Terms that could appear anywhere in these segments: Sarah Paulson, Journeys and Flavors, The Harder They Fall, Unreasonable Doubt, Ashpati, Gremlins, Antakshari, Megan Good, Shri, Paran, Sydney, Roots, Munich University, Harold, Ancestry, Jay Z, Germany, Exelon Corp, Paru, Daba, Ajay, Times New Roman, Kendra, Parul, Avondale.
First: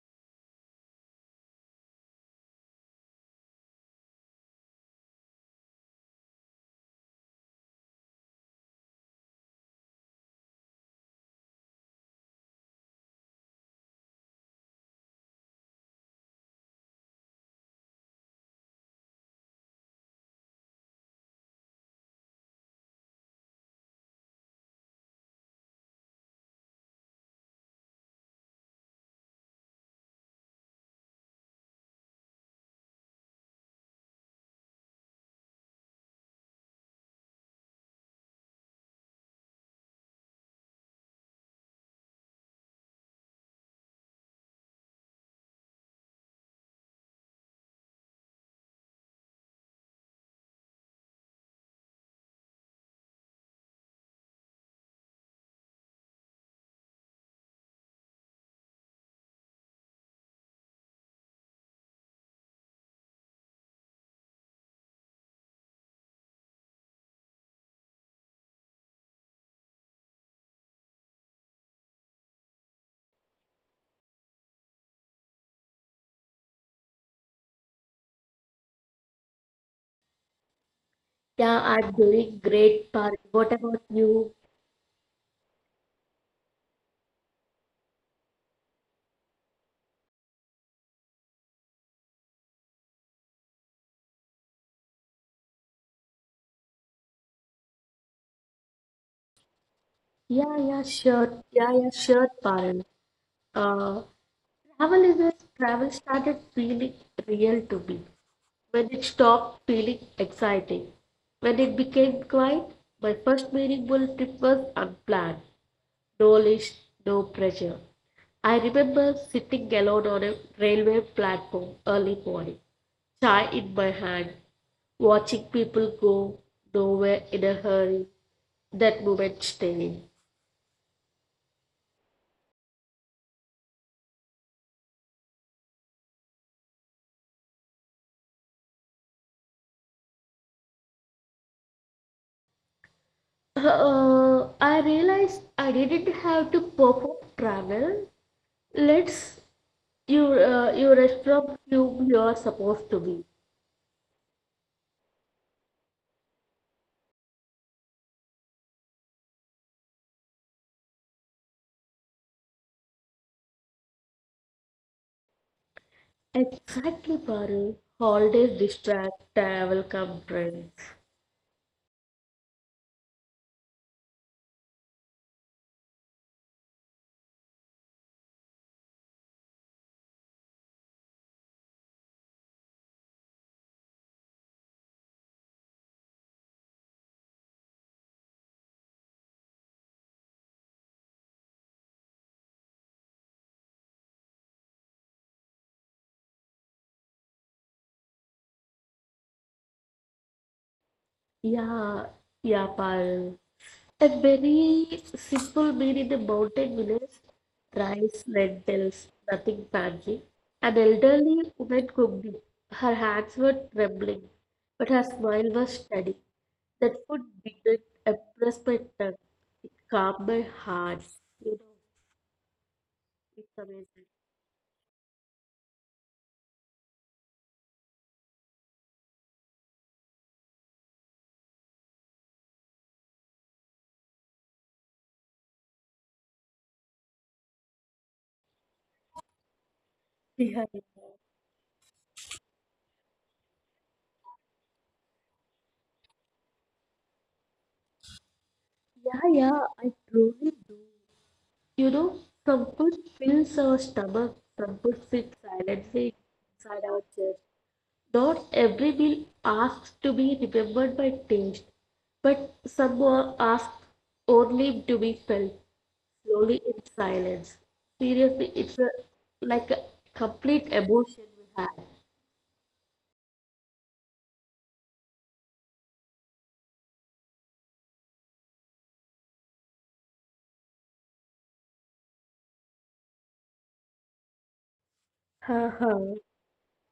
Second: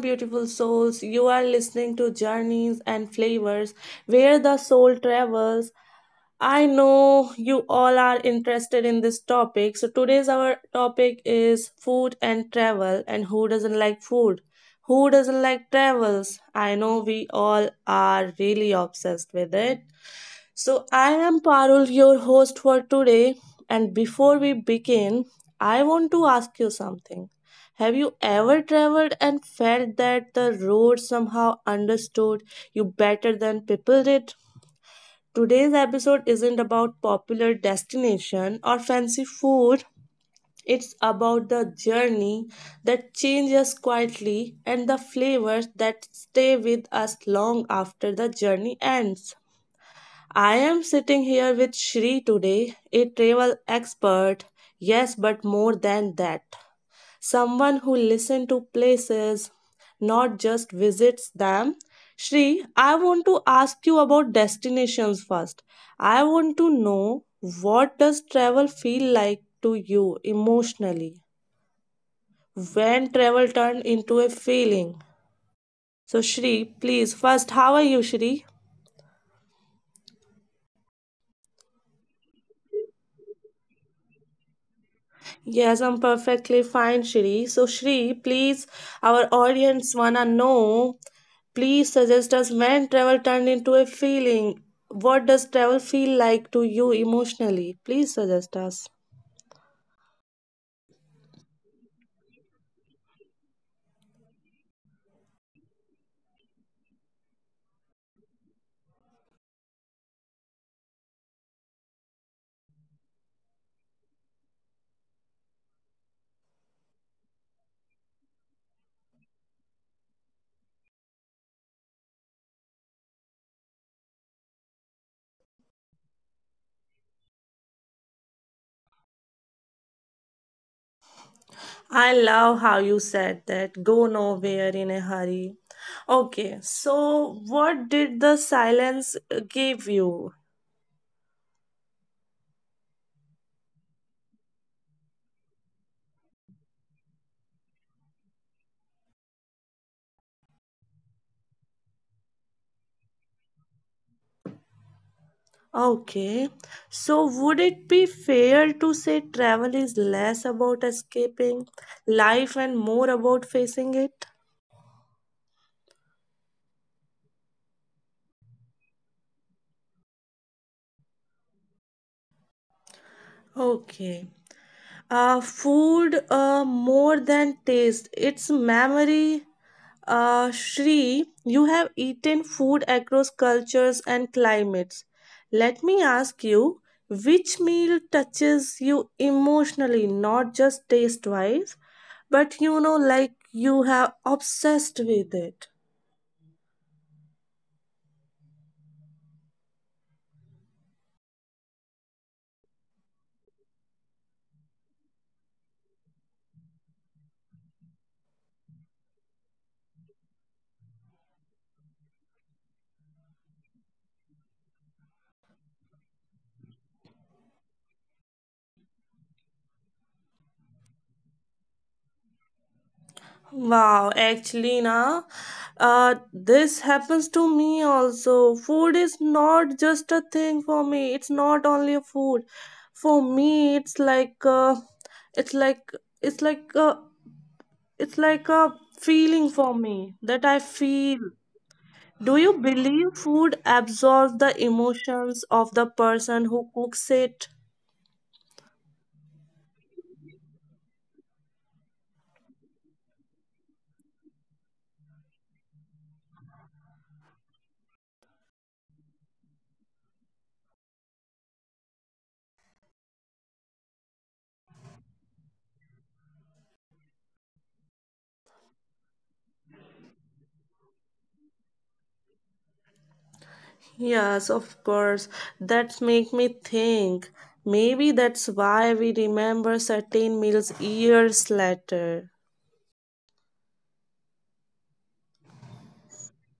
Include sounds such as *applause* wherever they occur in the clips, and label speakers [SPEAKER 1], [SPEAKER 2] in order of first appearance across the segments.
[SPEAKER 1] beautiful souls. You are listening to Journeys and Flavors, where the soul travels. I know you all are interested in this topic. So today's our topic is food and travel, and who doesn't like food? Who doesn't like travels? I know we all are really obsessed with it. So I am Parul, your host for today. And before we begin, I want to ask you something. Have you ever traveled and felt that the road somehow understood you better than people did? Today's episode isn't about popular destination or fancy food. It's about the journey that changes quietly and the flavors that stay with us long after the journey ends. I am sitting here with Shri today, a travel expert, yes, but more than that. Someone who listens to places, not just visits them. Shri, I want to ask you about destinations first. I want to know, what does travel feel like to you emotionally? When travel turned into a feeling? So Shri, please, first, how are you, Shri?
[SPEAKER 2] Yeah, I'm doing great, Paran. What about you?
[SPEAKER 1] Yes, I'm perfectly fine, Shri. So, Shri, please, our audience wanna know. Please suggest us, when travel turned into a feeling. What does travel feel like to you emotionally? Please suggest us.
[SPEAKER 2] Yeah, yeah, sure. Yeah, yeah, sure, Paran. Uh, travel is as travel started feeling real to me when it stopped feeling exciting. When it became quiet, my first meaningful trip was unplanned. No list, no pressure. I remember sitting alone on a railway platform early morning, chai in my hand, watching people go nowhere in a hurry that moment staying.
[SPEAKER 1] I love how you said that. Go nowhere in a hurry. Okay, so what did the silence give you?
[SPEAKER 2] I realized I didn't have to perform travel. Let's you you rest from whom you are supposed to be.
[SPEAKER 1] Okay, so would it be fair to say travel is less about escaping life and more about facing it?
[SPEAKER 2] Exactly, Paru. Holidays distract, travel come trends.
[SPEAKER 1] Okay. Food, more than taste, it's memory. Shri, you have eaten food across cultures and climates. Let me ask you, which meal touches you emotionally, not just taste wise, but you know, like you have obsessed with it?
[SPEAKER 2] Yeah, yeah, Parul. A very simple meal in the mountain village, rice, lentils, nothing fancy. An elderly woman cooked it. Her hands were trembling, but her smile was steady. That food didn't impress my tongue. It calmed my heart. You know, it's
[SPEAKER 1] Wow,
[SPEAKER 2] amazing.
[SPEAKER 1] actually, na, this happens to me also. Food is not just a thing for me. It's not only a food. For me, it's like, it's like, it's like, it's like a feeling for me that I
[SPEAKER 2] Yeah, yeah.
[SPEAKER 1] feel. Do you believe food absorbs the emotions of the person who cooks it?
[SPEAKER 2] Yeah, yeah, I truly do. You know, comfort fills our stomach, comfort sits silently inside our chest. Not every meal asks to be remembered by taste, but some are asked only to be felt slowly in silence. Seriously, it's a, like a complete emotion we had.
[SPEAKER 1] Yes, of course. That's make me think. Maybe that's why we remember certain meals years later.
[SPEAKER 2] Ha ha.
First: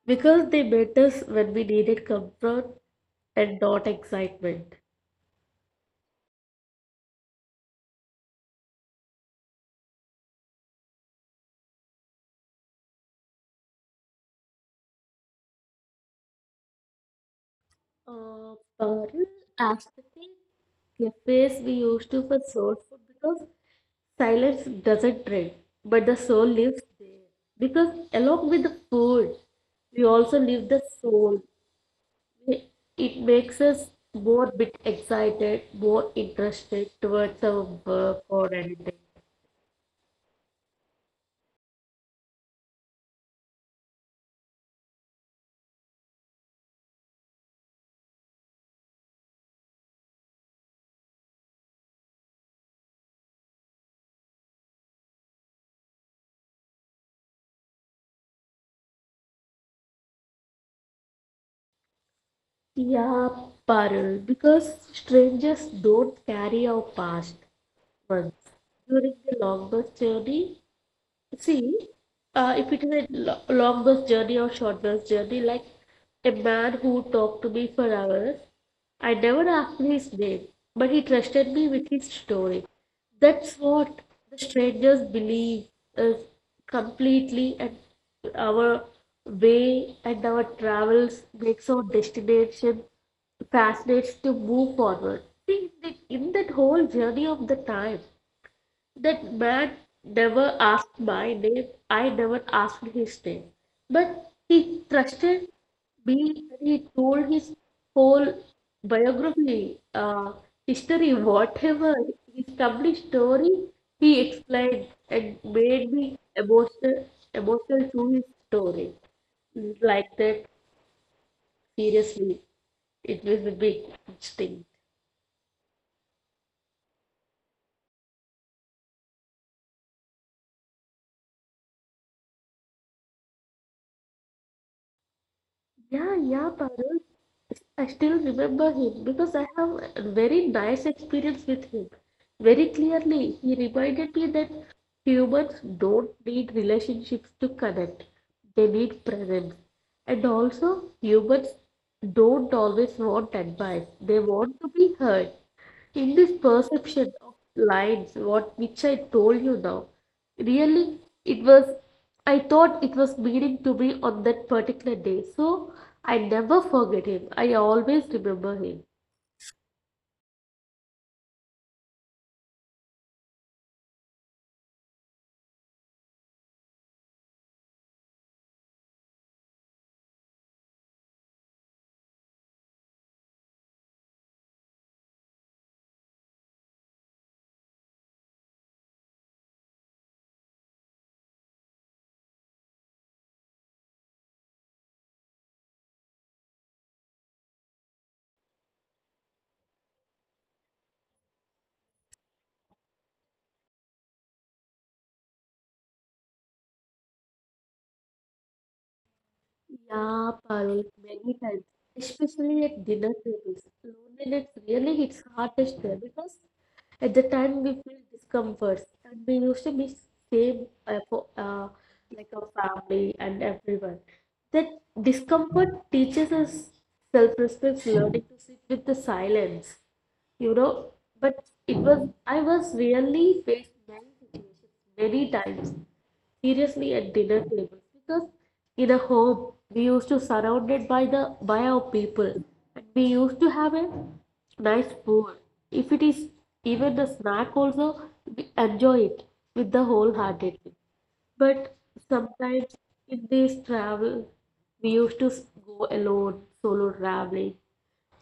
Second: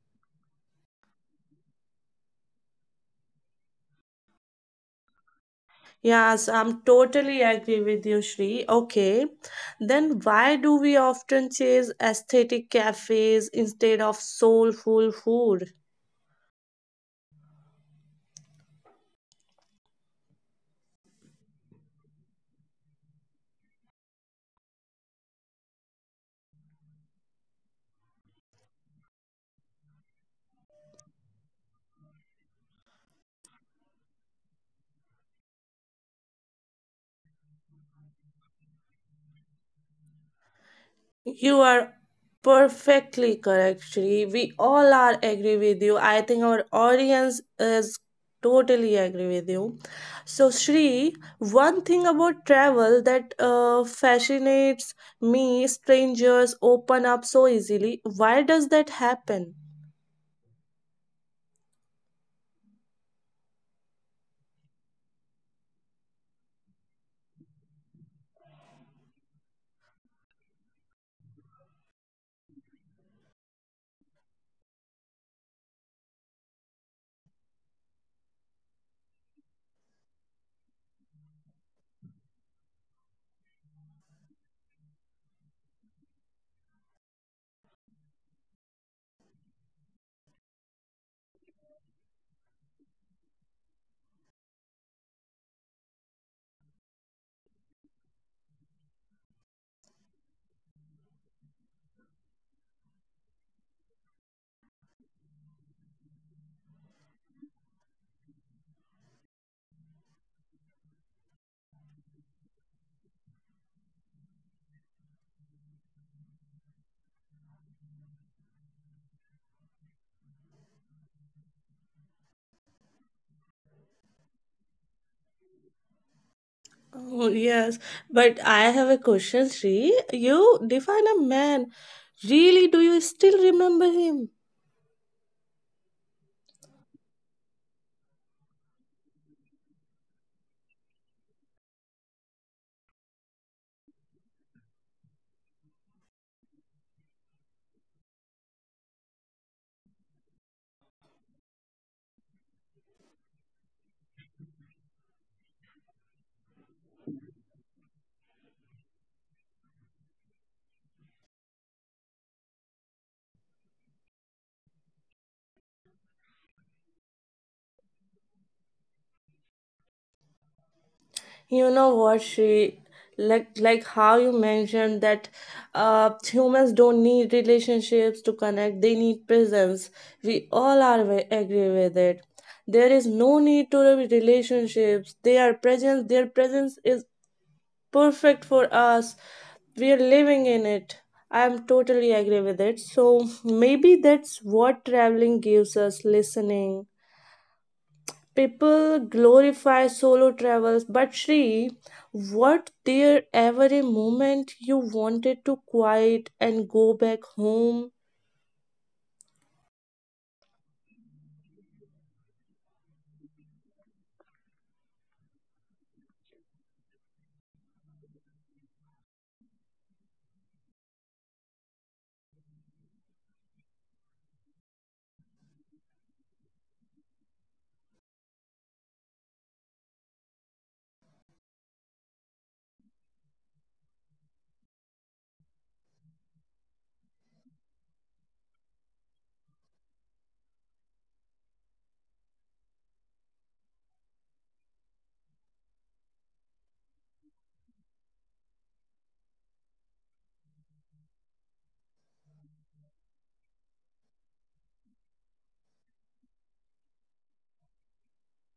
[SPEAKER 2] Because they met us when we needed comfort and not excitement.
[SPEAKER 1] Yes, I'm totally agree with you, Shri. Okay. Then why do we often chase aesthetic cafes instead of soulful food?
[SPEAKER 2] Parul, Ashpati, cafes we used to for soul food because silence doesn't trend, but the soul lives there. Because along with the food, we also live the soul. We- It makes us more bit excited, more interested towards our work or anything.
[SPEAKER 1] You are perfectly correct, Shri. We all are agree with you. I think our audience is totally agree with you. So, Shri, one thing about travel that fascinates me: strangers open up so easily. Why does that happen?
[SPEAKER 2] Yeah, Parul, because strangers don't carry our past months. During the long bus journey, see, if it is a long bus journey or short bus journey, like a man who talked to me for hours, I never asked his name, but he trusted me with his story. That's what the strangers believe is completely, and our way and our travels makes our destination fascinates to move forward. See, in that whole journey of the time. That man never asked my name. I never asked his name. But he trusted me and he told his whole biography, history, whatever, his complete story, he explained and made me emotional, emotional to his story. Like that, seriously, it was a big thing.
[SPEAKER 1] Oh, yes, but I have a question, Shri. You define a man. Really, do you still remember him?
[SPEAKER 2] Yeah, yeah, Parul. I still remember him because I have a very nice experience with him. Very clearly, he reminded me that humans don't need relationships to connect, they need presence. And also, humans don't always want advice, they want to be heard. In this perception of lines, what which I told you now, really it was I thought it was meaning to be on that particular day. So I never forget him. I always remember him.
[SPEAKER 1] You know what, she, like how you mentioned that humans don't need relationships to connect; they need presence. We all are agree with it. There is no need to relationships. They are present. Their presence is perfect for us. We are living in it. I am totally agree with it. So maybe that's what traveling gives us: listening. People glorify solo travels, but Shri, what there ever a moment you wanted to quiet and go back home?
[SPEAKER 2] Yeah, Parul, many times, especially at dinner tables. Loneliness really hits hardest there because at the time we feel discomforts and we used to be same for, like a family and everyone. That discomfort teaches us self-respect, learning to sit with the silence, you know. But it was I was really faced many situations, many times seriously at dinner tables because in a home we used to surrounded by the by our people and we used to have a nice food if it is even a snack also we enjoy it with the wholeheartedly but sometimes in this travel, we used to go alone, solo traveling.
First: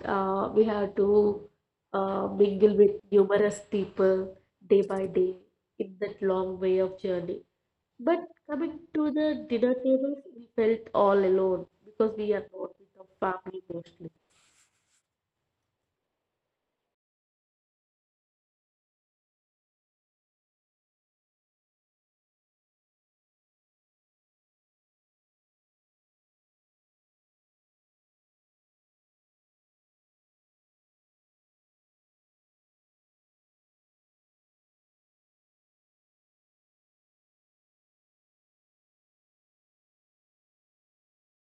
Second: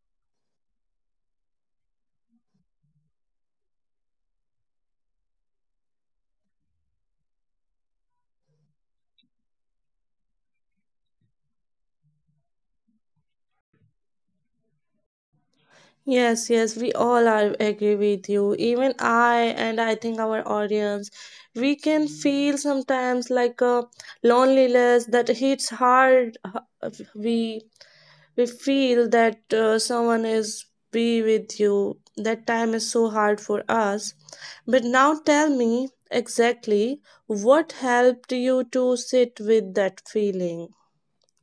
[SPEAKER 2] We had to mingle with numerous people day by day in that long way of journey. But coming to the dinner tables, we felt all alone because we are not with our family mostly.
[SPEAKER 1] Yes, yes, we all are agree with you. Even I and I think our audience, we can feel sometimes like a loneliness that hits hard. We we feel that someone is be with you, that time is so hard for us, but now tell me exactly what helped you to sit with that feeling.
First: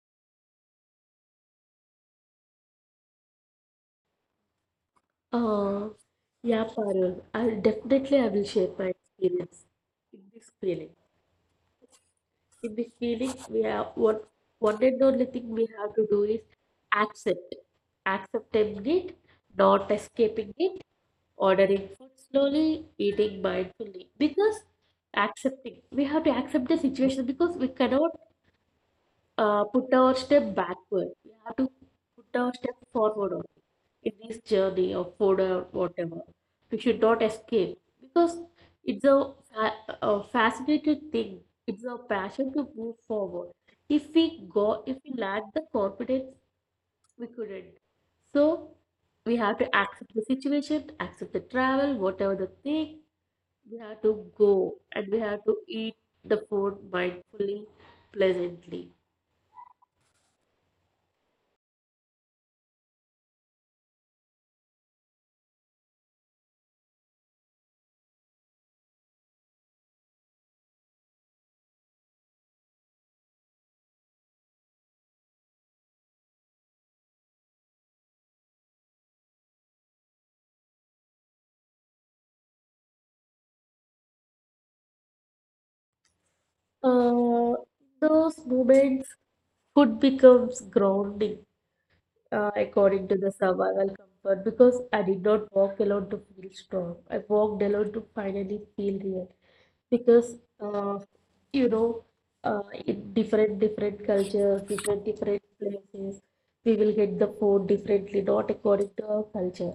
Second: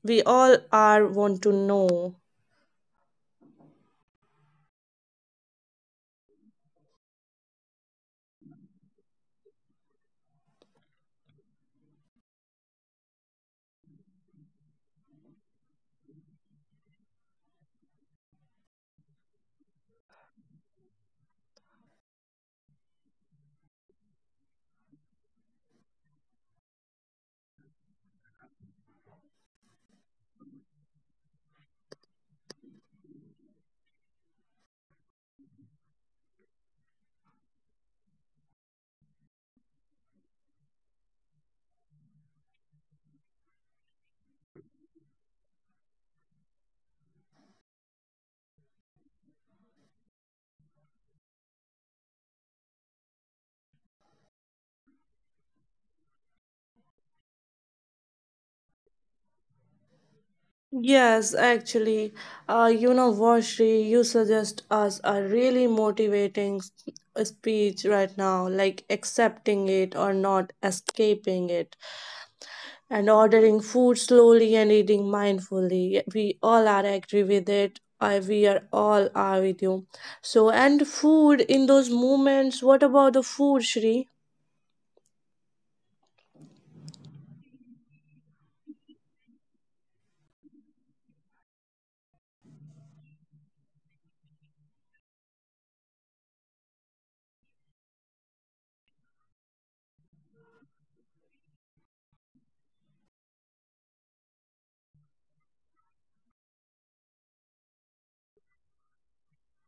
[SPEAKER 1] We all are want to know.
[SPEAKER 2] Uh, yeah, Parul, I'll definitely I will share my experience in this feeling. In this feeling, we have what one and only thing we have to do is accept, accepting it, not escaping it, ordering food slowly, eating mindfully. Because accepting, we have to accept the situation because we cannot put our step backward. We have to put our step forward only in this journey of food or whatever. We should not escape because it's a, a fascinating thing. It's a passion to move forward. If we go, if we lack the confidence, we couldn't. So we have to accept the situation, accept the travel, whatever the thing. We have to go and we have to eat the food mindfully, pleasantly.
[SPEAKER 1] Yes, actually, you know, Vashri, you suggest us a really motivating speech right now, like accepting it or not escaping it, and ordering food slowly and eating mindfully. We all are agree with it. We are all are with you. So, and food in those moments. What about the food, Shri?
[SPEAKER 2] Uh, those moments food becomes grounding according to the survival comfort because I did not walk alone to feel strong. I walked alone to finally feel real because uh, you know in different different cultures, different different places, we will get the food differently, not according to our culture.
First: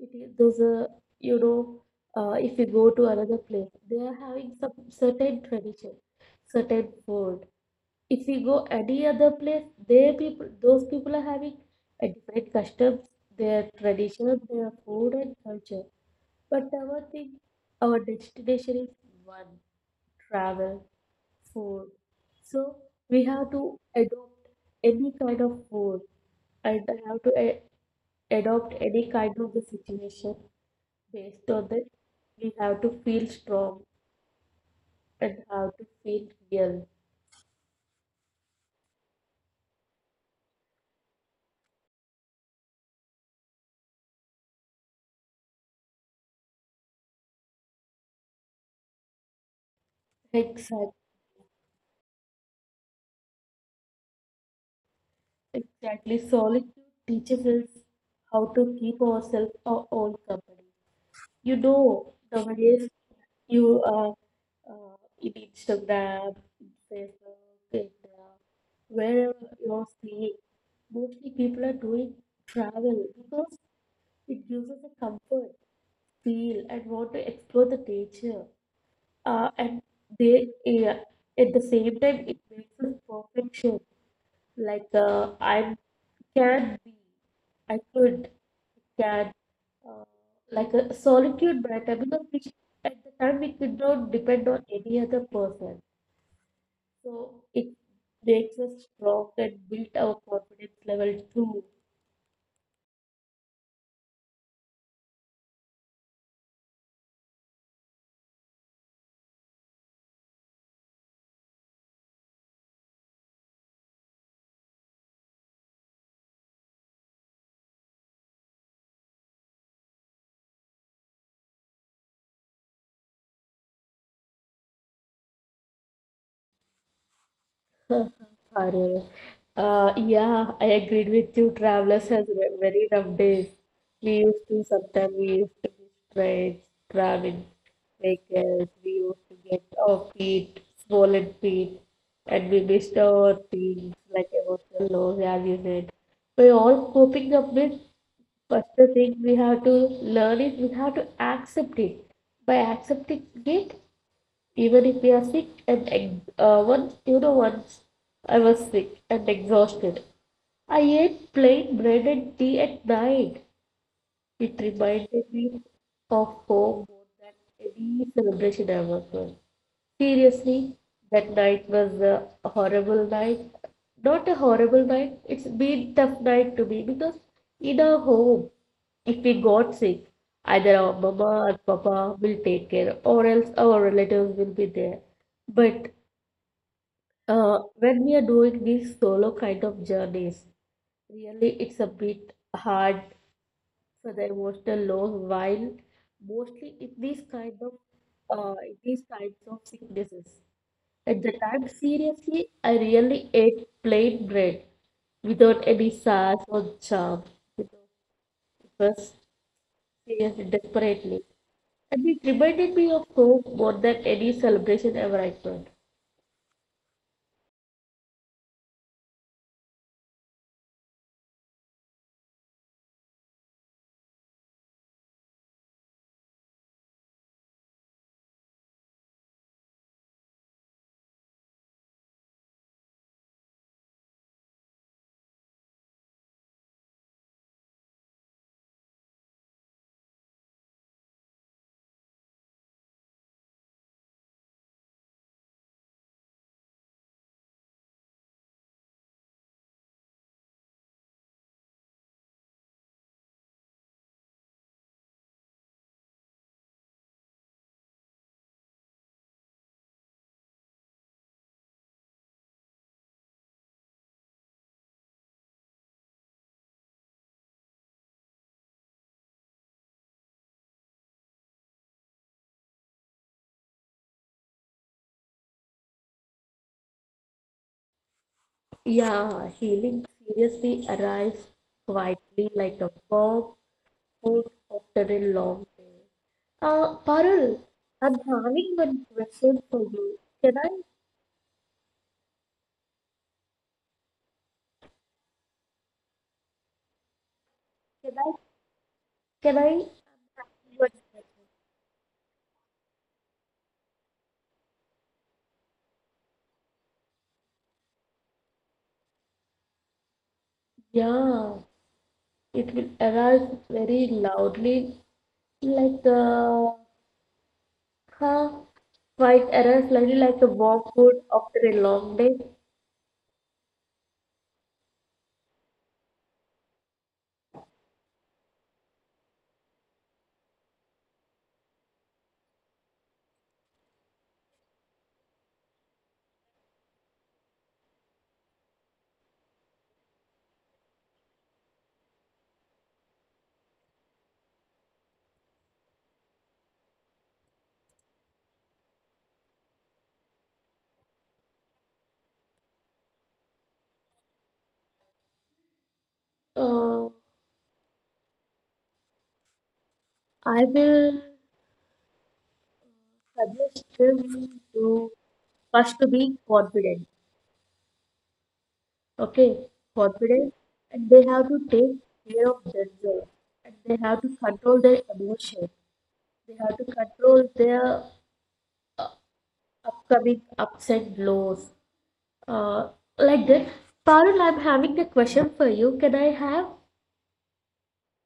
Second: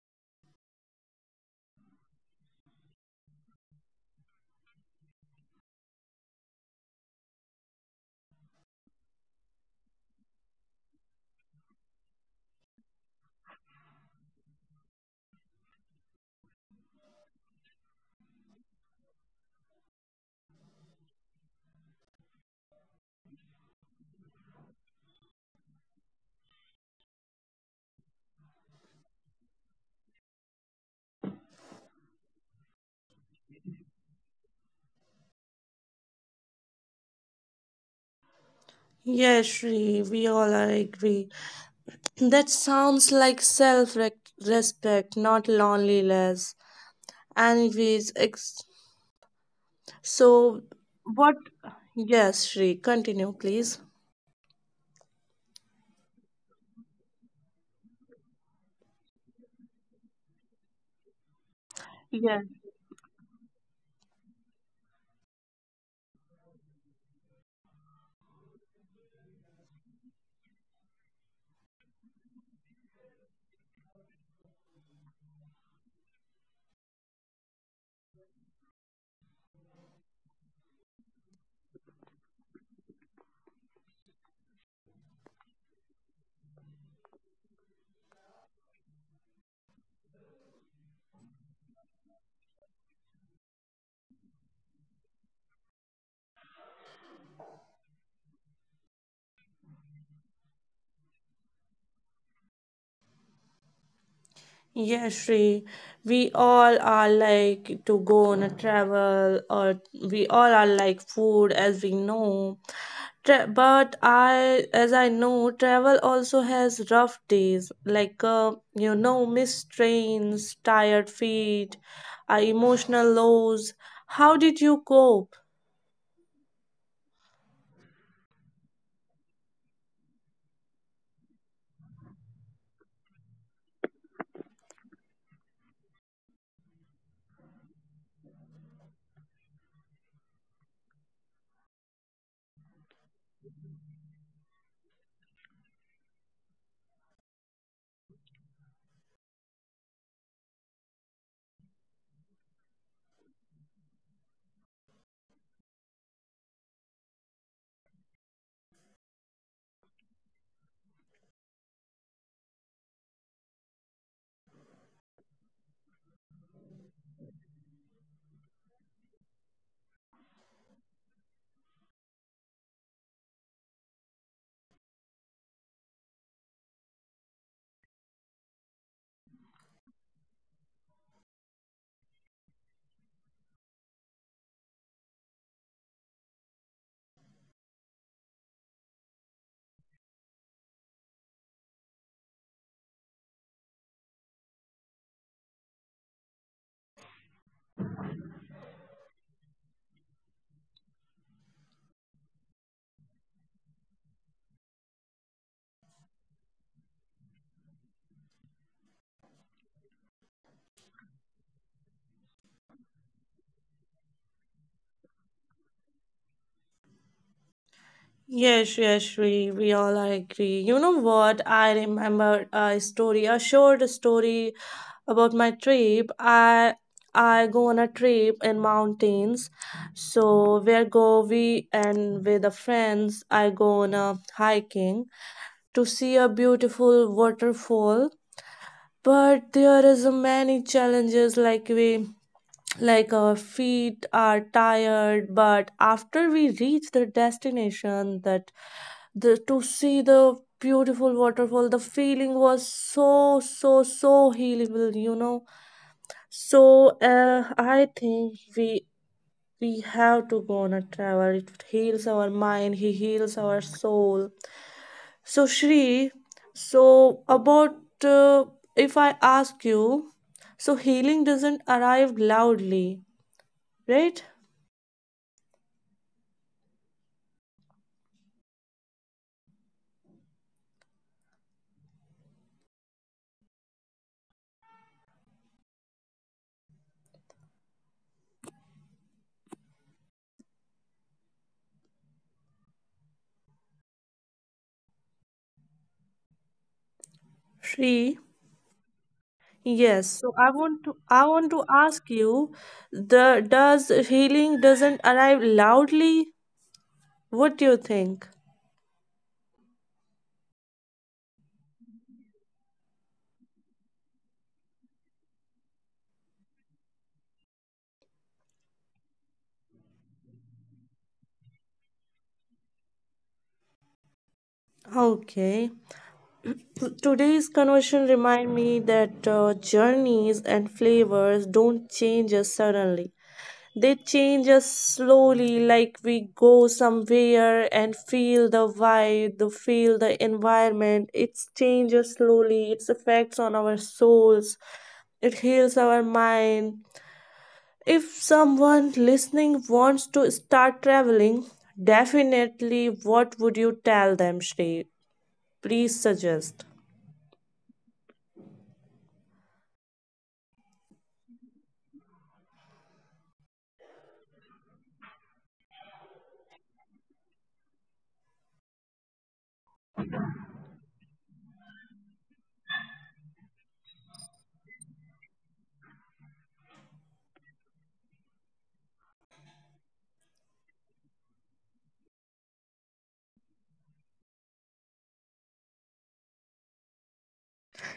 [SPEAKER 2] It is those you know if you go to another place, they are having some certain tradition, certain food if we go any other place, they people, those people are having a different customs, their tradition, their food and culture. But our thing, our destination is one, travel, food. So we have to adopt any kind of food and have to adopt any kind of the situation based on that. We have to feel strong and have to feel real.
[SPEAKER 1] Yes, Shri. We all are agree. That sounds like self respect, not loneliness. Anyways, so
[SPEAKER 2] Exactly.
[SPEAKER 1] what? Yes, Shri. Continue, please.
[SPEAKER 2] Exactly. Solitude teaches us how to keep ourselves our own company. You know,
[SPEAKER 1] Yes.
[SPEAKER 2] nowadays you uh, in Instagram, in Facebook, and wherever you're seeing, mostly people are doing travel because it gives us a comfort, feel, and want to explore the nature. And they, uh, at the same time, it makes us perfection like I can be, I could, can, uh, like a solitude better because we, at the time we could not depend on any other person. So it makes us strong and build our confidence level too.
[SPEAKER 1] Yes, Shri, we all are like to go on a travel, or we all are like food, as we know. But I, as I know, travel also has rough days, like you know, missed trains, tired feet, emotional lows. How did you cope?
[SPEAKER 2] Horror. Yeah, I agreed with you. Travelers has very rough days. We used to sometimes we used to be straight, traveling vehicles. We used to get our feet, swollen feet, and we missed our things like emotional lows, as you said. We're all coping up with first thing we have to learn is we have to accept it. By accepting it, even if we are sick and once you know once I was sick and exhausted. I ate plain bread and tea at night. It reminded me of home more than any celebration ever was. Seriously, that night was a horrible night. Not a horrible night, it's been tough night to me because in our home, if we got sick, either our mama or papa will take care, or else our relatives will be there. But when we are doing these solo kind of journeys, really it's a bit hard for the emotional low while mostly in these kind of in these kinds of sicknesses. At the time, seriously, I really ate plain bread without any sauce or charm. You know, it was seriously desperately. And it reminded me of home more than any celebration ever I could.
[SPEAKER 1] Yes, yes, Shri, we all are agree. You know what? I remember a story, a short story about my trip. I go on a trip in mountains. So where go we, and with the friends I go on a hiking to see a beautiful waterfall. But there is a many challenges, like we, like our feet are tired, but after we reach the destination, the to see the beautiful waterfall, the feeling was so so so healable, you know. So I think we have to go on a travel. It heals our mind, he heals our soul. So Shri, so about, uh, if I ask you, so healing doesn't arrive loudly, right,
[SPEAKER 2] Yeah, healing seriously arrives quietly like a warm food after a long day. Parul, I'm having one question for you. Can I, can I? One
[SPEAKER 1] Shri?
[SPEAKER 2] question.
[SPEAKER 1] Yes, so I want to ask you, the does healing doesn't arrive loudly? What do you think?
[SPEAKER 2] Yeah. It will errors very loudly, like huh, quite errors slightly like a warm food after a long day.
[SPEAKER 1] Okay. Today's conversation remind me that journeys and flavors don't change us suddenly. They change us slowly, like we go somewhere and feel the vibe, the feel the environment. It changes slowly. Its effects on our souls. It heals our mind. If someone listening wants to start traveling, definitely what would you tell them, Shri? Please
[SPEAKER 2] Uh,
[SPEAKER 1] suggest.
[SPEAKER 2] I will suggest them to first to be confident. Okay, confident, and they have to take care of themselves, and they have to control their emotion. They have to control their upcoming ups and lows. uh, like that. Parul, I'm having a question for you. Can I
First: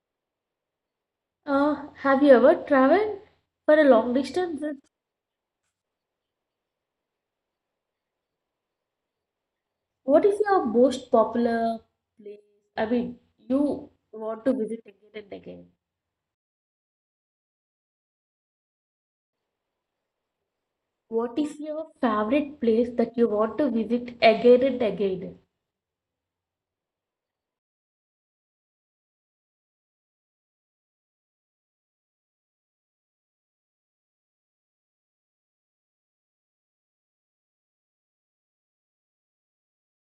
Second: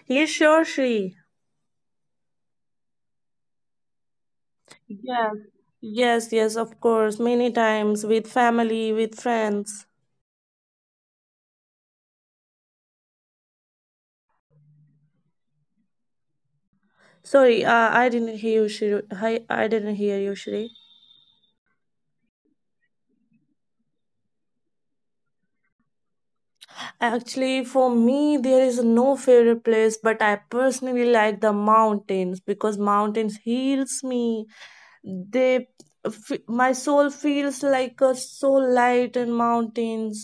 [SPEAKER 1] Yes, sure, Shri.
[SPEAKER 2] uh, have you ever traveled for a long distance?
[SPEAKER 1] Yes. Yes, yes, of course. Many times with family, with friends.
[SPEAKER 2] What is your most popular place? I mean, you want to visit again and again.
[SPEAKER 1] Sorry, I didn't hear you, Shri. I didn't hear you, Shri.
[SPEAKER 2] What is your favorite place that you want to visit again and again?
[SPEAKER 1] Actually, for me, there is no favorite place, but I personally like the mountains because mountains heals me. they my soul feels like a so light in mountains.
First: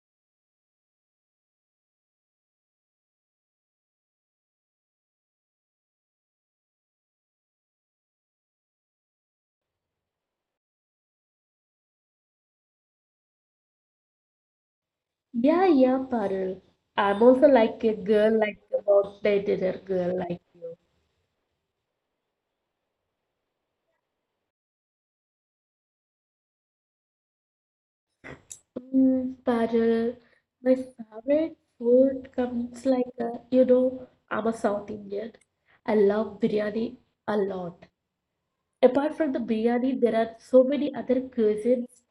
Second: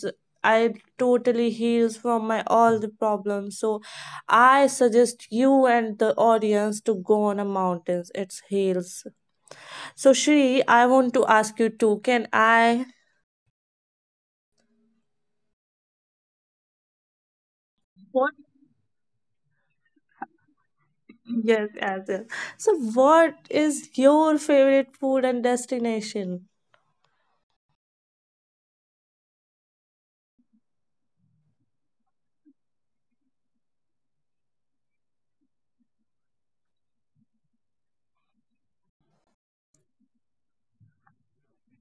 [SPEAKER 1] I totally heals from my all the problems. So I suggest you and the audience to go on a mountains, it heals. So Shri, I want to ask you too, can I?
[SPEAKER 2] Yeah, yeah, Parul. I'm also like a
[SPEAKER 1] What?
[SPEAKER 2] girl, like about the dinner girl, like you.
[SPEAKER 1] Yes, as well. So what is your favorite food and destination?
[SPEAKER 2] Mm, Parul, my favorite food comes like you know, I'm a South Indian. I love biryani a lot. Apart from the biryani, there are so many other cuisines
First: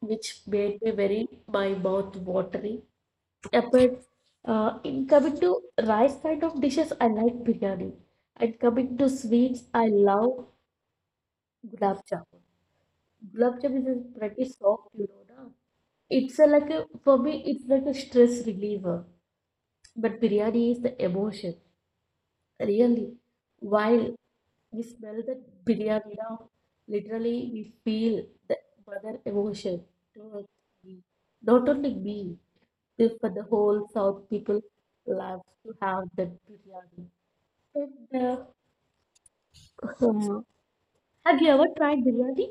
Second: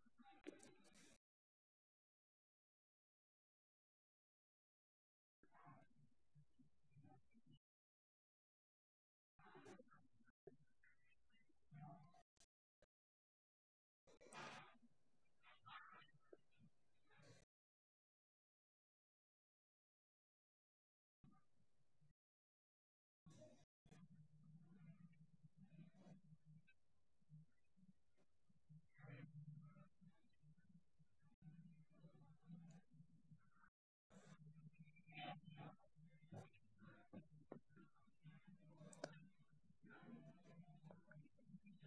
[SPEAKER 2] which made me very my mouth watery. Apart, in coming to rice kind of dishes, I like biryani. And coming to sweets, I love gulab jamun. Gulab jamun is pretty soft, you know. Na? It's a, like a, for me, it's like a stress reliever. But biryani is the emotion, really. While we smell the biryani now, literally we feel the mother emotion towards me. Not only me, this for the whole South people love to have that biryani. And, *laughs* um, have you ever tried biryani?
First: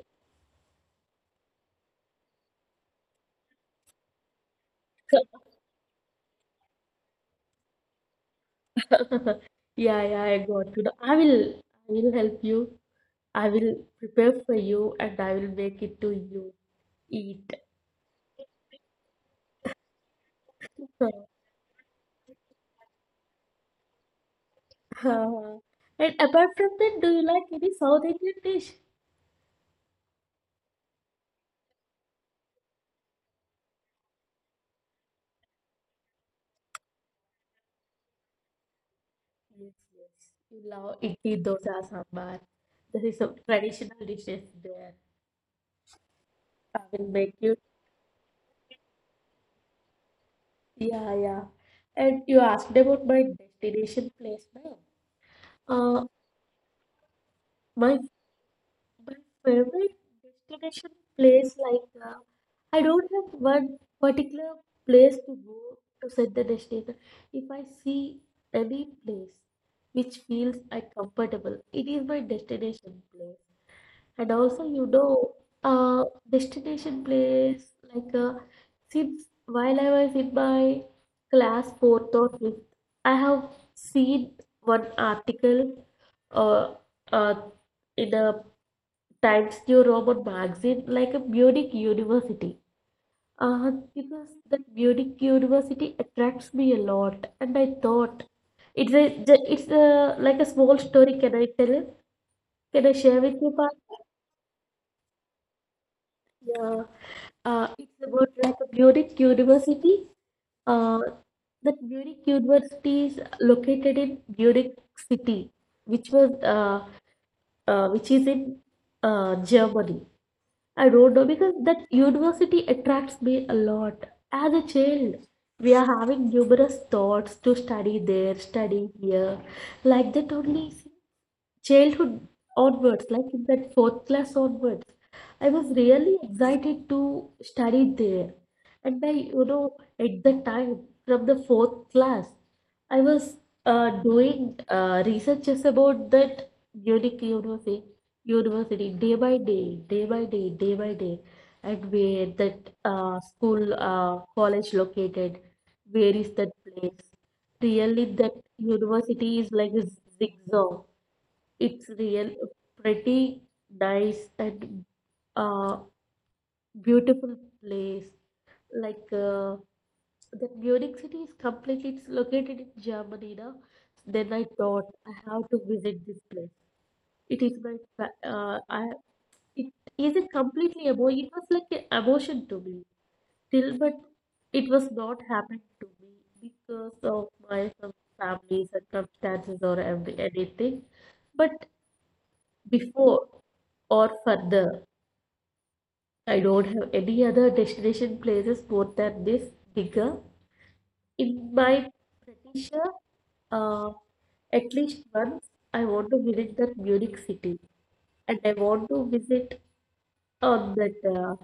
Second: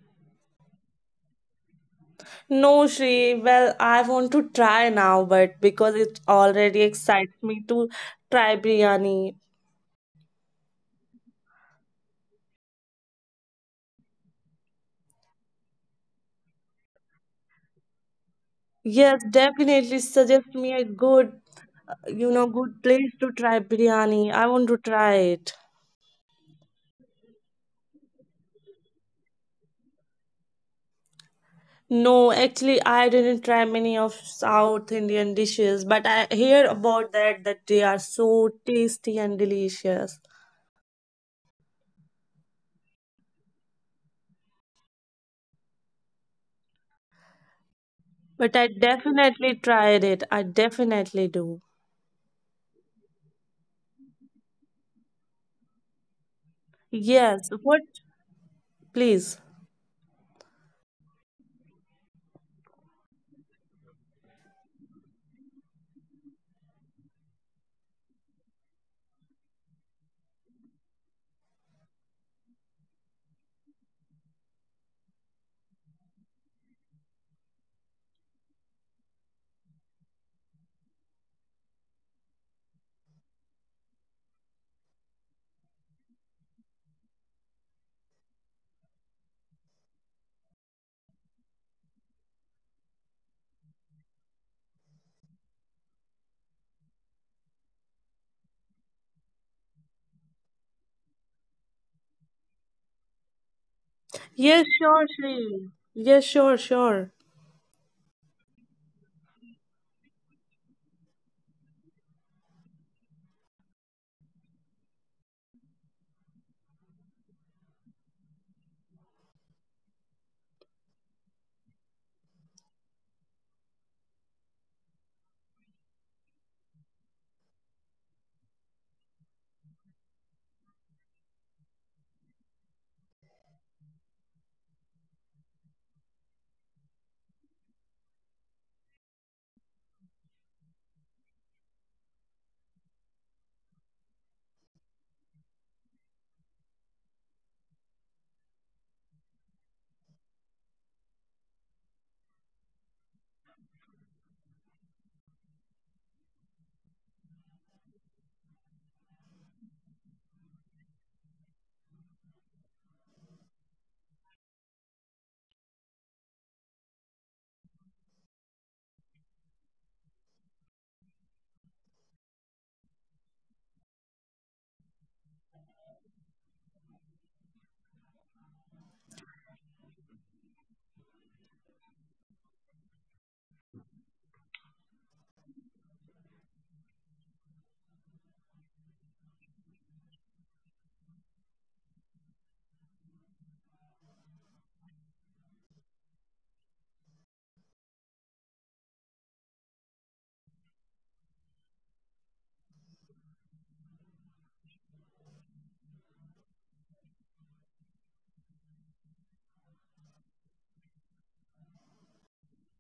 [SPEAKER 1] No, Shri. Well, I want to try now, but because it already excites me to try biryani.
[SPEAKER 2] *laughs* Yeah, yeah, I got you. I will help you. I will prepare for you, and I will make it to you. Eat.
[SPEAKER 1] Yes, definitely suggest me a good,
[SPEAKER 2] *laughs*
[SPEAKER 1] you know, good place to try biryani. I want to try it.
[SPEAKER 2] So, and apart from that, do you like any South Indian dish?
[SPEAKER 1] No, actually, I didn't try many of South Indian dishes, but I hear about that that they are so tasty and delicious.
[SPEAKER 2] Yes, yes. You love idli, dosa, sambar. This is some traditional dishes there. I will make
[SPEAKER 1] But I
[SPEAKER 2] you.
[SPEAKER 1] definitely tried it. I definitely do.
[SPEAKER 2] Yeah, yeah. And you asked about my destination place, ma'am. Uh,
[SPEAKER 1] Yes, what?
[SPEAKER 2] my
[SPEAKER 1] Please.
[SPEAKER 2] My favorite destination place, like I don't have one particular place to go to set the destination. If I see any place which feels I comfortable, it is my destination place. And also, destination place like uh, since while I was in my class fourth or fifth, I have seen one article uh, uh, in a Times New Roman magazine like a Munich University. Because that Munich University attracts me a lot, and I thought it's a like a small story. Can I tell it? Can I share
[SPEAKER 1] Yes,
[SPEAKER 2] with you,
[SPEAKER 1] sure,
[SPEAKER 2] part?
[SPEAKER 1] Shree. Yes, sure, sure.
[SPEAKER 2] Yeah. It's about like a Munich University. Uh, that Munich University is located in Munich City, which was which is in Germany. I don't know because that university attracts me a lot. As a child, we are having numerous thoughts to study there, study here. Like that only childhood onwards, like in that fourth class onwards, I was really excited to study there. And I, you know, at the time from the fourth class, I was doing researches about that unique university, university day by day, day by day, day by day, and where that school, college located, where is that place? Really, that university is like a zigzag, it's real pretty nice and uh, beautiful place. Like uh, the Munich city is completely it's located in Germany now. Then I thought I have to visit this place. It is my fa- I it is a completely emo it was like an emotion to me till but it was not happening to me because of my some family circumstances or every anything but before or further, I don't have any other destination places more than this bigger. In my pretty sure, uh, at least once, I want to visit that Munich city, and I want to visit on that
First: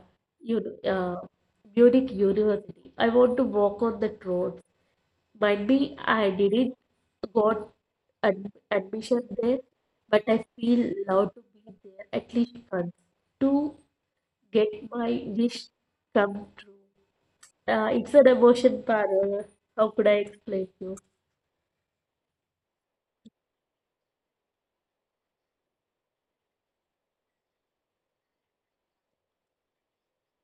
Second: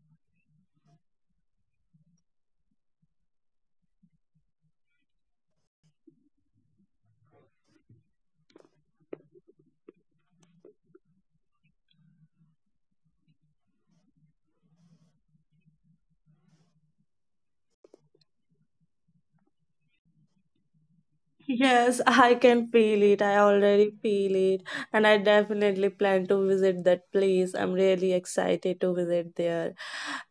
[SPEAKER 2] you know, uh, Munich University. I want to walk on that road. Might be I didn't got ad admission there, but I feel allowed to be there at least once. Two get my wish come true. It's an emotion parallel. How could I explain you?
[SPEAKER 1] Yes, I can feel it. I already feel it. And I definitely plan to visit that place. I'm really excited to visit there.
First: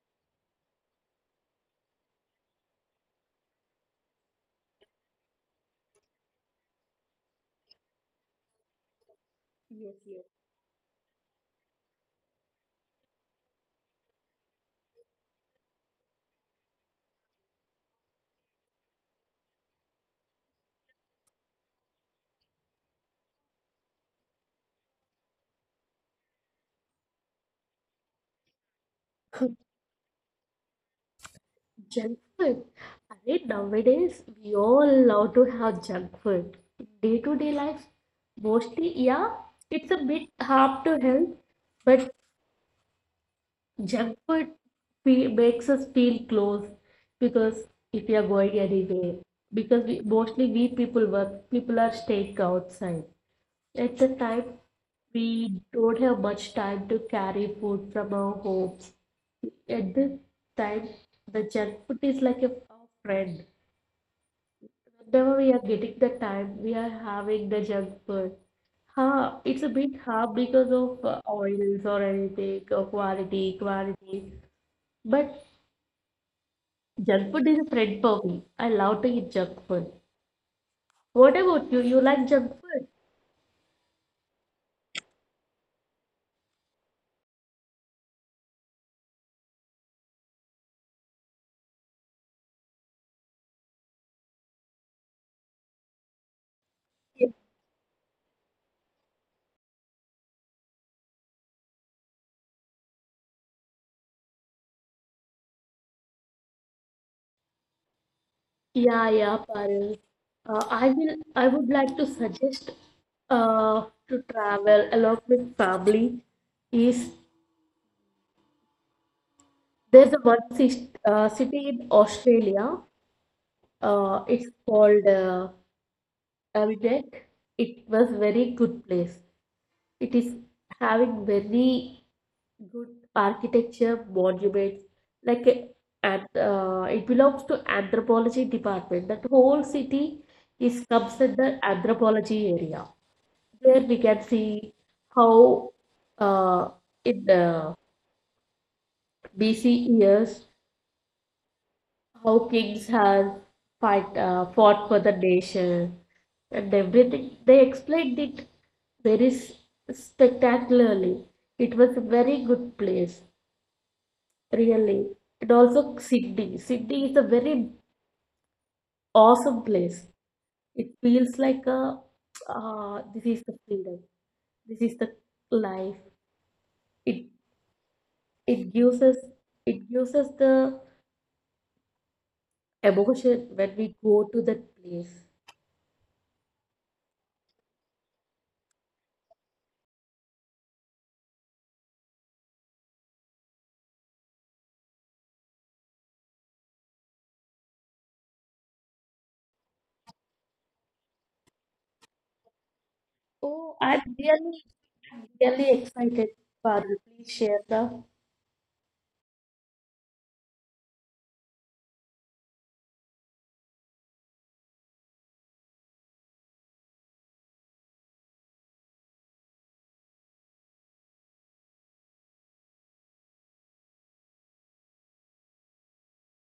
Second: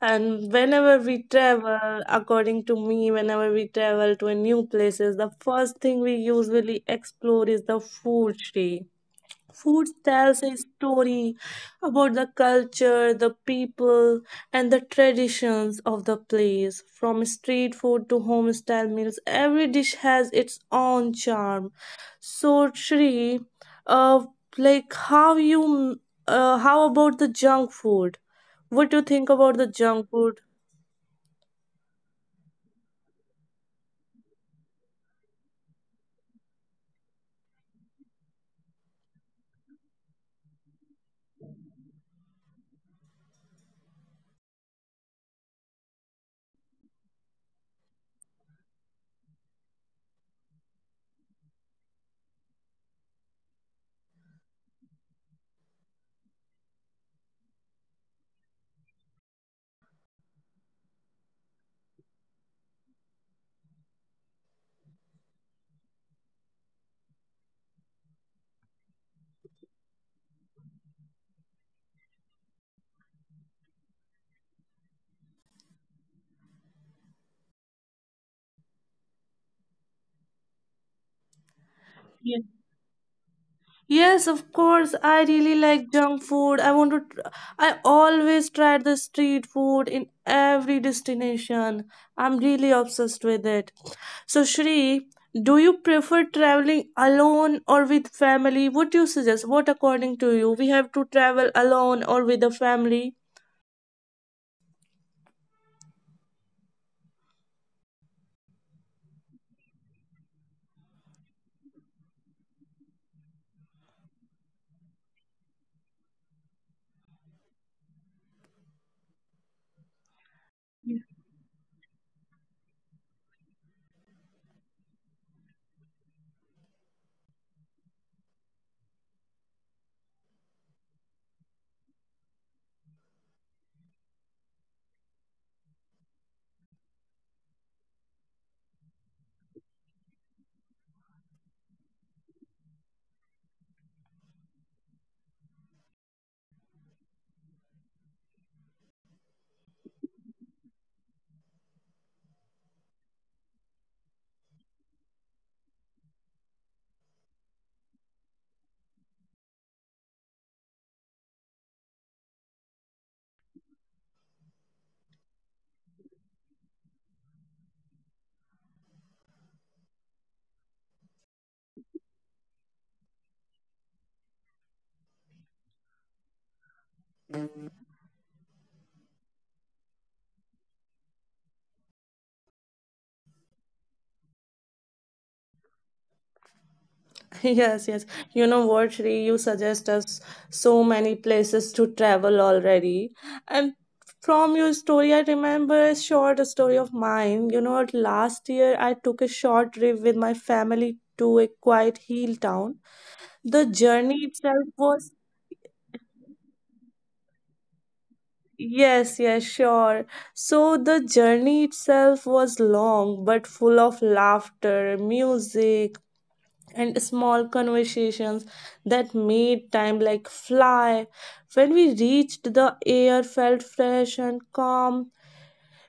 [SPEAKER 1] And whenever we travel, according to me, whenever we travel to a new places, the first thing we usually explore is the food, Shree.
[SPEAKER 2] Yes,
[SPEAKER 1] Food
[SPEAKER 2] yes.
[SPEAKER 1] tells a story about the culture, the people, and the traditions of the place. From street food to homestyle meals, every dish has its own charm. So, Shri, uh, like how you, how about the junk food? What do you think about the junk food?
[SPEAKER 2] *laughs* Junk food. I mean, nowadays we all love to have junk food. Day to day life, mostly, yeah, it's a bit harm to health, but junk food fe makes us feel close because if we are going anywhere, because we, mostly we people work, people are staying outside. At the time, we don't have much time to carry food from our homes. At this time, the junk food is like a friend. Whenever we are getting the time, we are having the junk food. Ha, it's a bit hard because of oils or anything, or quality. But junk food is a friend for me. I love to eat junk food. What about you? You like junk food?
[SPEAKER 1] Yeah. Yes, of course. I really like junk food. I want to. I always try the street food in every destination. I'm really obsessed with it. So, Shri, do you prefer traveling alone or with family? What do you suggest? What, according to you, we have to travel alone or with the family?
[SPEAKER 2] Yeah, yeah, Paril. I will. I would like to suggest to travel along with family. Is there's a one city, city in Australia. It's called Avondale. It was very good place. It is having very good architecture monuments. Like uh, and it belongs to anthropology department. That whole city is comes under anthropology area. There we can see how uh, in the BC years how kings had fight fought for the nation and everything. They explained it very s- spectacularly. It was a very good place, really. And also Sydney. Sydney is a very awesome place. It feels like a *tsk* this is the freedom. This is the life. It It gives us it gives us the emotion when we go to that place.
[SPEAKER 1] *laughs* Yes, yes. You know what, Shri, you suggest us so many places to travel already. And from your story, I remember a short story of mine. You know what, last year I took a short trip with my family to a quiet hill town.
[SPEAKER 2] Oh, I'm
[SPEAKER 1] The
[SPEAKER 2] really
[SPEAKER 1] journey itself
[SPEAKER 2] really
[SPEAKER 1] was—
[SPEAKER 2] excited, Parul. Please share the.
[SPEAKER 1] Yes, yes, sure. So the journey itself was long but full of laughter, music, and small conversations that made time like fly. When we reached, the air felt fresh and calm.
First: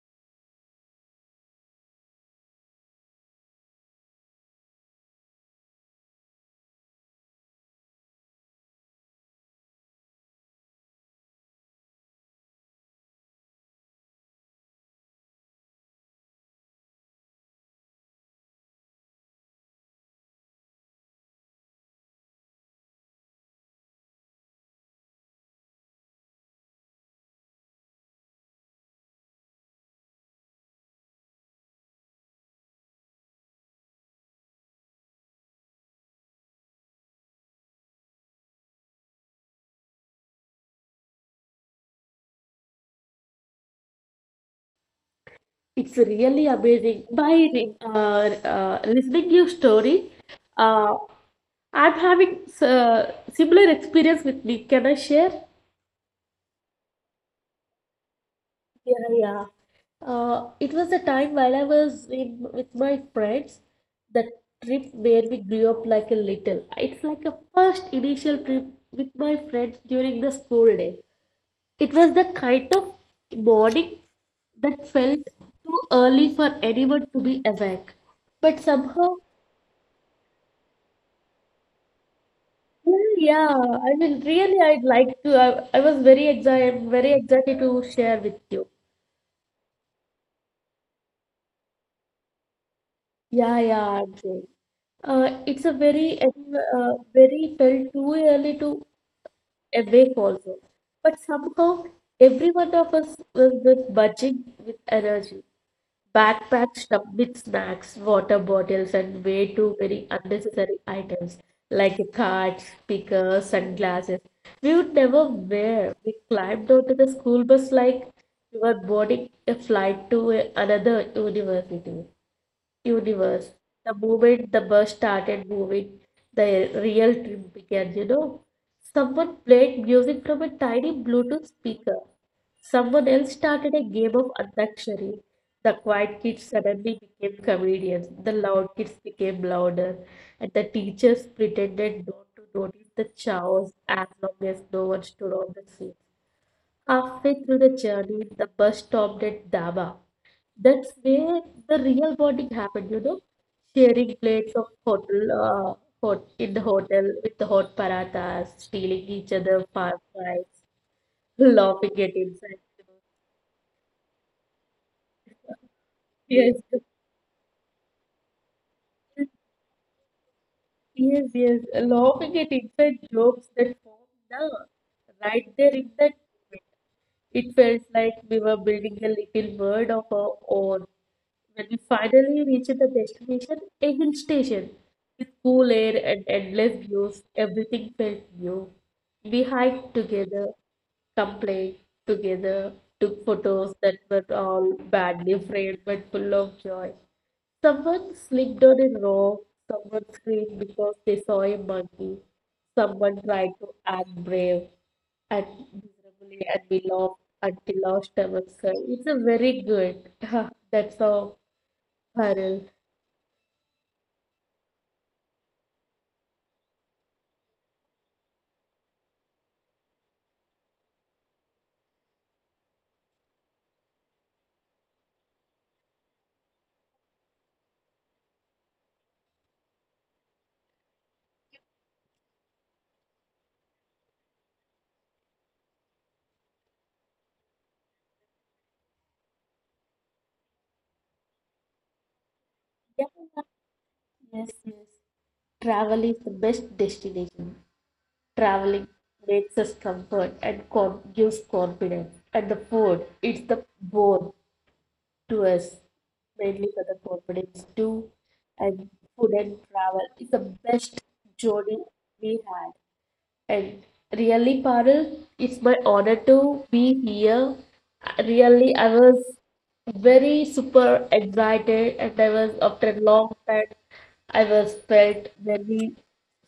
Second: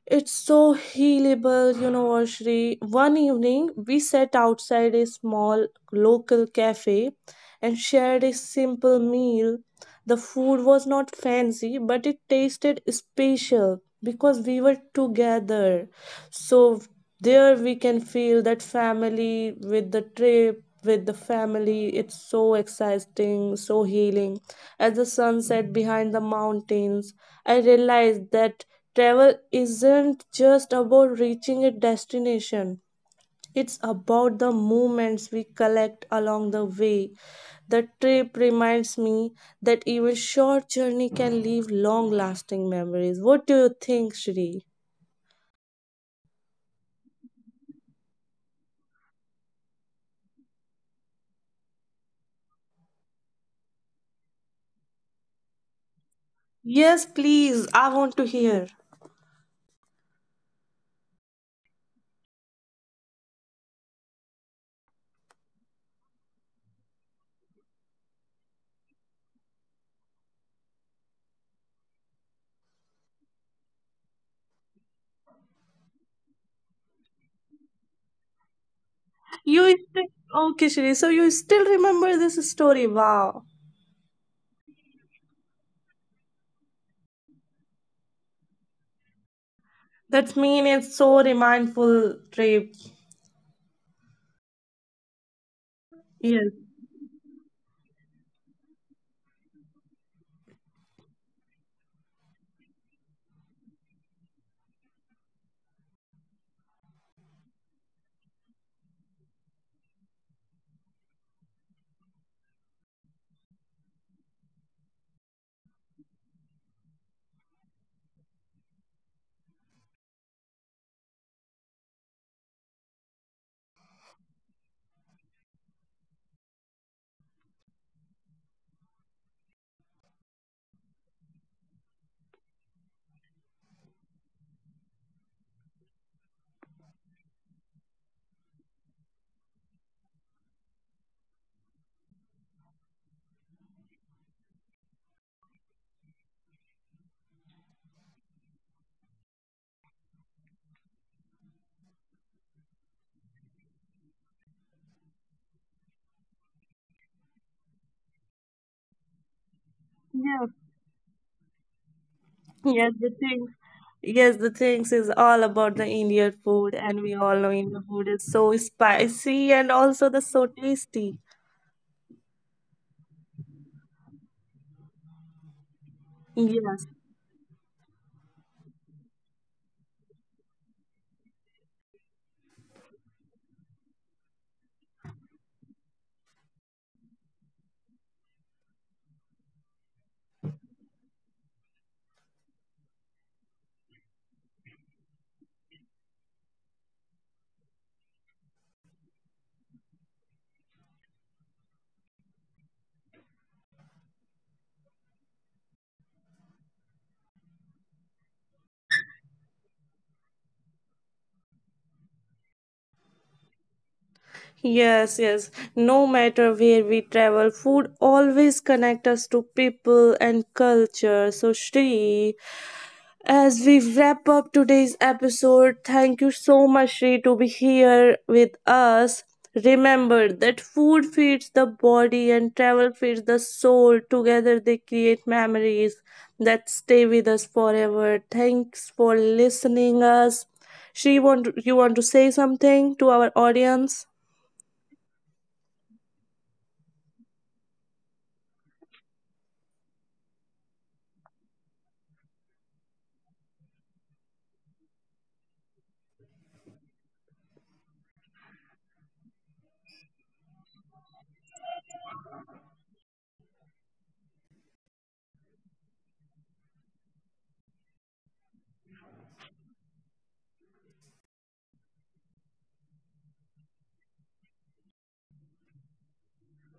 [SPEAKER 1] It's so healable, you know, Ashri. One evening, we sat outside a small local cafe and shared a simple meal. The food was not fancy, but it tasted special because we were together. So there we can feel that family with the trip, with the family. It's so exciting, so healing. As the sun set behind the mountains, I realized that travel isn't just about reaching a destination. It's about the moments we collect along the way. The trip reminds me that even short journey can leave long lasting memories. What do you think, Shri?
[SPEAKER 2] It's really amazing. By uh, listening your story, uh, I'm having similar experience with me. Can I share?
[SPEAKER 1] Yes, please. I want to hear.
[SPEAKER 2] Yeah, yeah. It was a time while I was in with my friends, the trip where we grew up like a little. It's like a first initial trip with my friends during the school day. It was the kind of morning that felt too early for anyone to be awake. But
[SPEAKER 1] You
[SPEAKER 2] somehow,
[SPEAKER 1] still okay, Shri? So you still remember this story? Wow,
[SPEAKER 2] yeah, yeah, I mean, really, I'd like to. I was very excited to share with you.
[SPEAKER 1] that mean it's so remindful trip.
[SPEAKER 2] Yeah, yeah, Ajay.
[SPEAKER 1] Yes,
[SPEAKER 2] Very felt too early to awake also. But somehow, every one of us was with budging with energy, backpacks stuffed with snacks, water bottles, and way too many unnecessary items like a cart, speaker, sunglasses. We would never wear. We climbed onto the school bus like we were boarding a flight to another university universe. The moment the bus started moving, the real trip began, you know. Someone played music from a tiny Bluetooth speaker. Someone else started a game of Antakshari. The quiet kids suddenly became comedians. The loud kids became louder. And the teachers pretended not to notice the chaos as long as no one stood on the scene. Halfway through the journey, the bus stopped at Daba. That's where the real bonding happened, you know, sharing plates of hot in the hotel with the hot parathas, stealing each other
[SPEAKER 1] yes,
[SPEAKER 2] far fries, laughing at
[SPEAKER 1] yes. The
[SPEAKER 2] inside.
[SPEAKER 1] things, yes, the things is all about the
[SPEAKER 2] *laughs*
[SPEAKER 1] Indian food, and we
[SPEAKER 2] Yes.
[SPEAKER 1] all know Indian food is so spicy and also the so tasty.
[SPEAKER 2] Yes, yes, laughing at inside jokes that formed the right there in that
[SPEAKER 1] Yes.
[SPEAKER 2] moment. It felt like we were building a little world of our own. When we finally reached the destination, a hill station, with cool air and endless views, everything felt new. We hiked together, complained together, took photos that were all badly framed but full of joy. Someone slipped on a rock, someone screamed because they saw a monkey, someone tried to act brave and miserably, and we laughed until lost ourselves. It's a very good. *laughs* That's all, Harold.
[SPEAKER 1] Yes, yes. No matter where we travel, food always connect us to people and culture. So, Shri, as we wrap up today's episode, thank you so much, Shri, to be here with us. Remember that food feeds the body and travel feeds the soul. Together, they create memories that stay with us forever. Thanks for listening us. Shri, want you want to say something to our
[SPEAKER 2] Yeah,
[SPEAKER 1] audience?
[SPEAKER 2] yeah, yes, yes. Travel is the best destination. Traveling makes us comfort and gives confidence. And the food, it's the bone. To us, mainly for the corporates too, and food and travel is the best journey we had. And really, Parul, it's my honor to be here. Really, I was very super excited, and I was after a long time, I was felt very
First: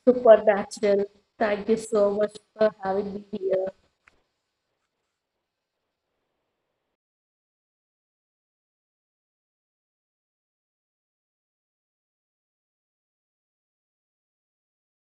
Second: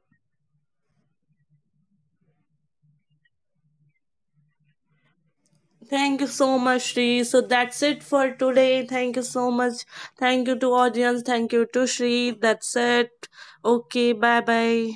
[SPEAKER 2] supernatural. Thank you so much for having me here.
[SPEAKER 1] Thank you so much, Shri. So that's it for today. Thank you so much. Thank you to audience. Thank you to Shri. That's it. Okay, bye bye.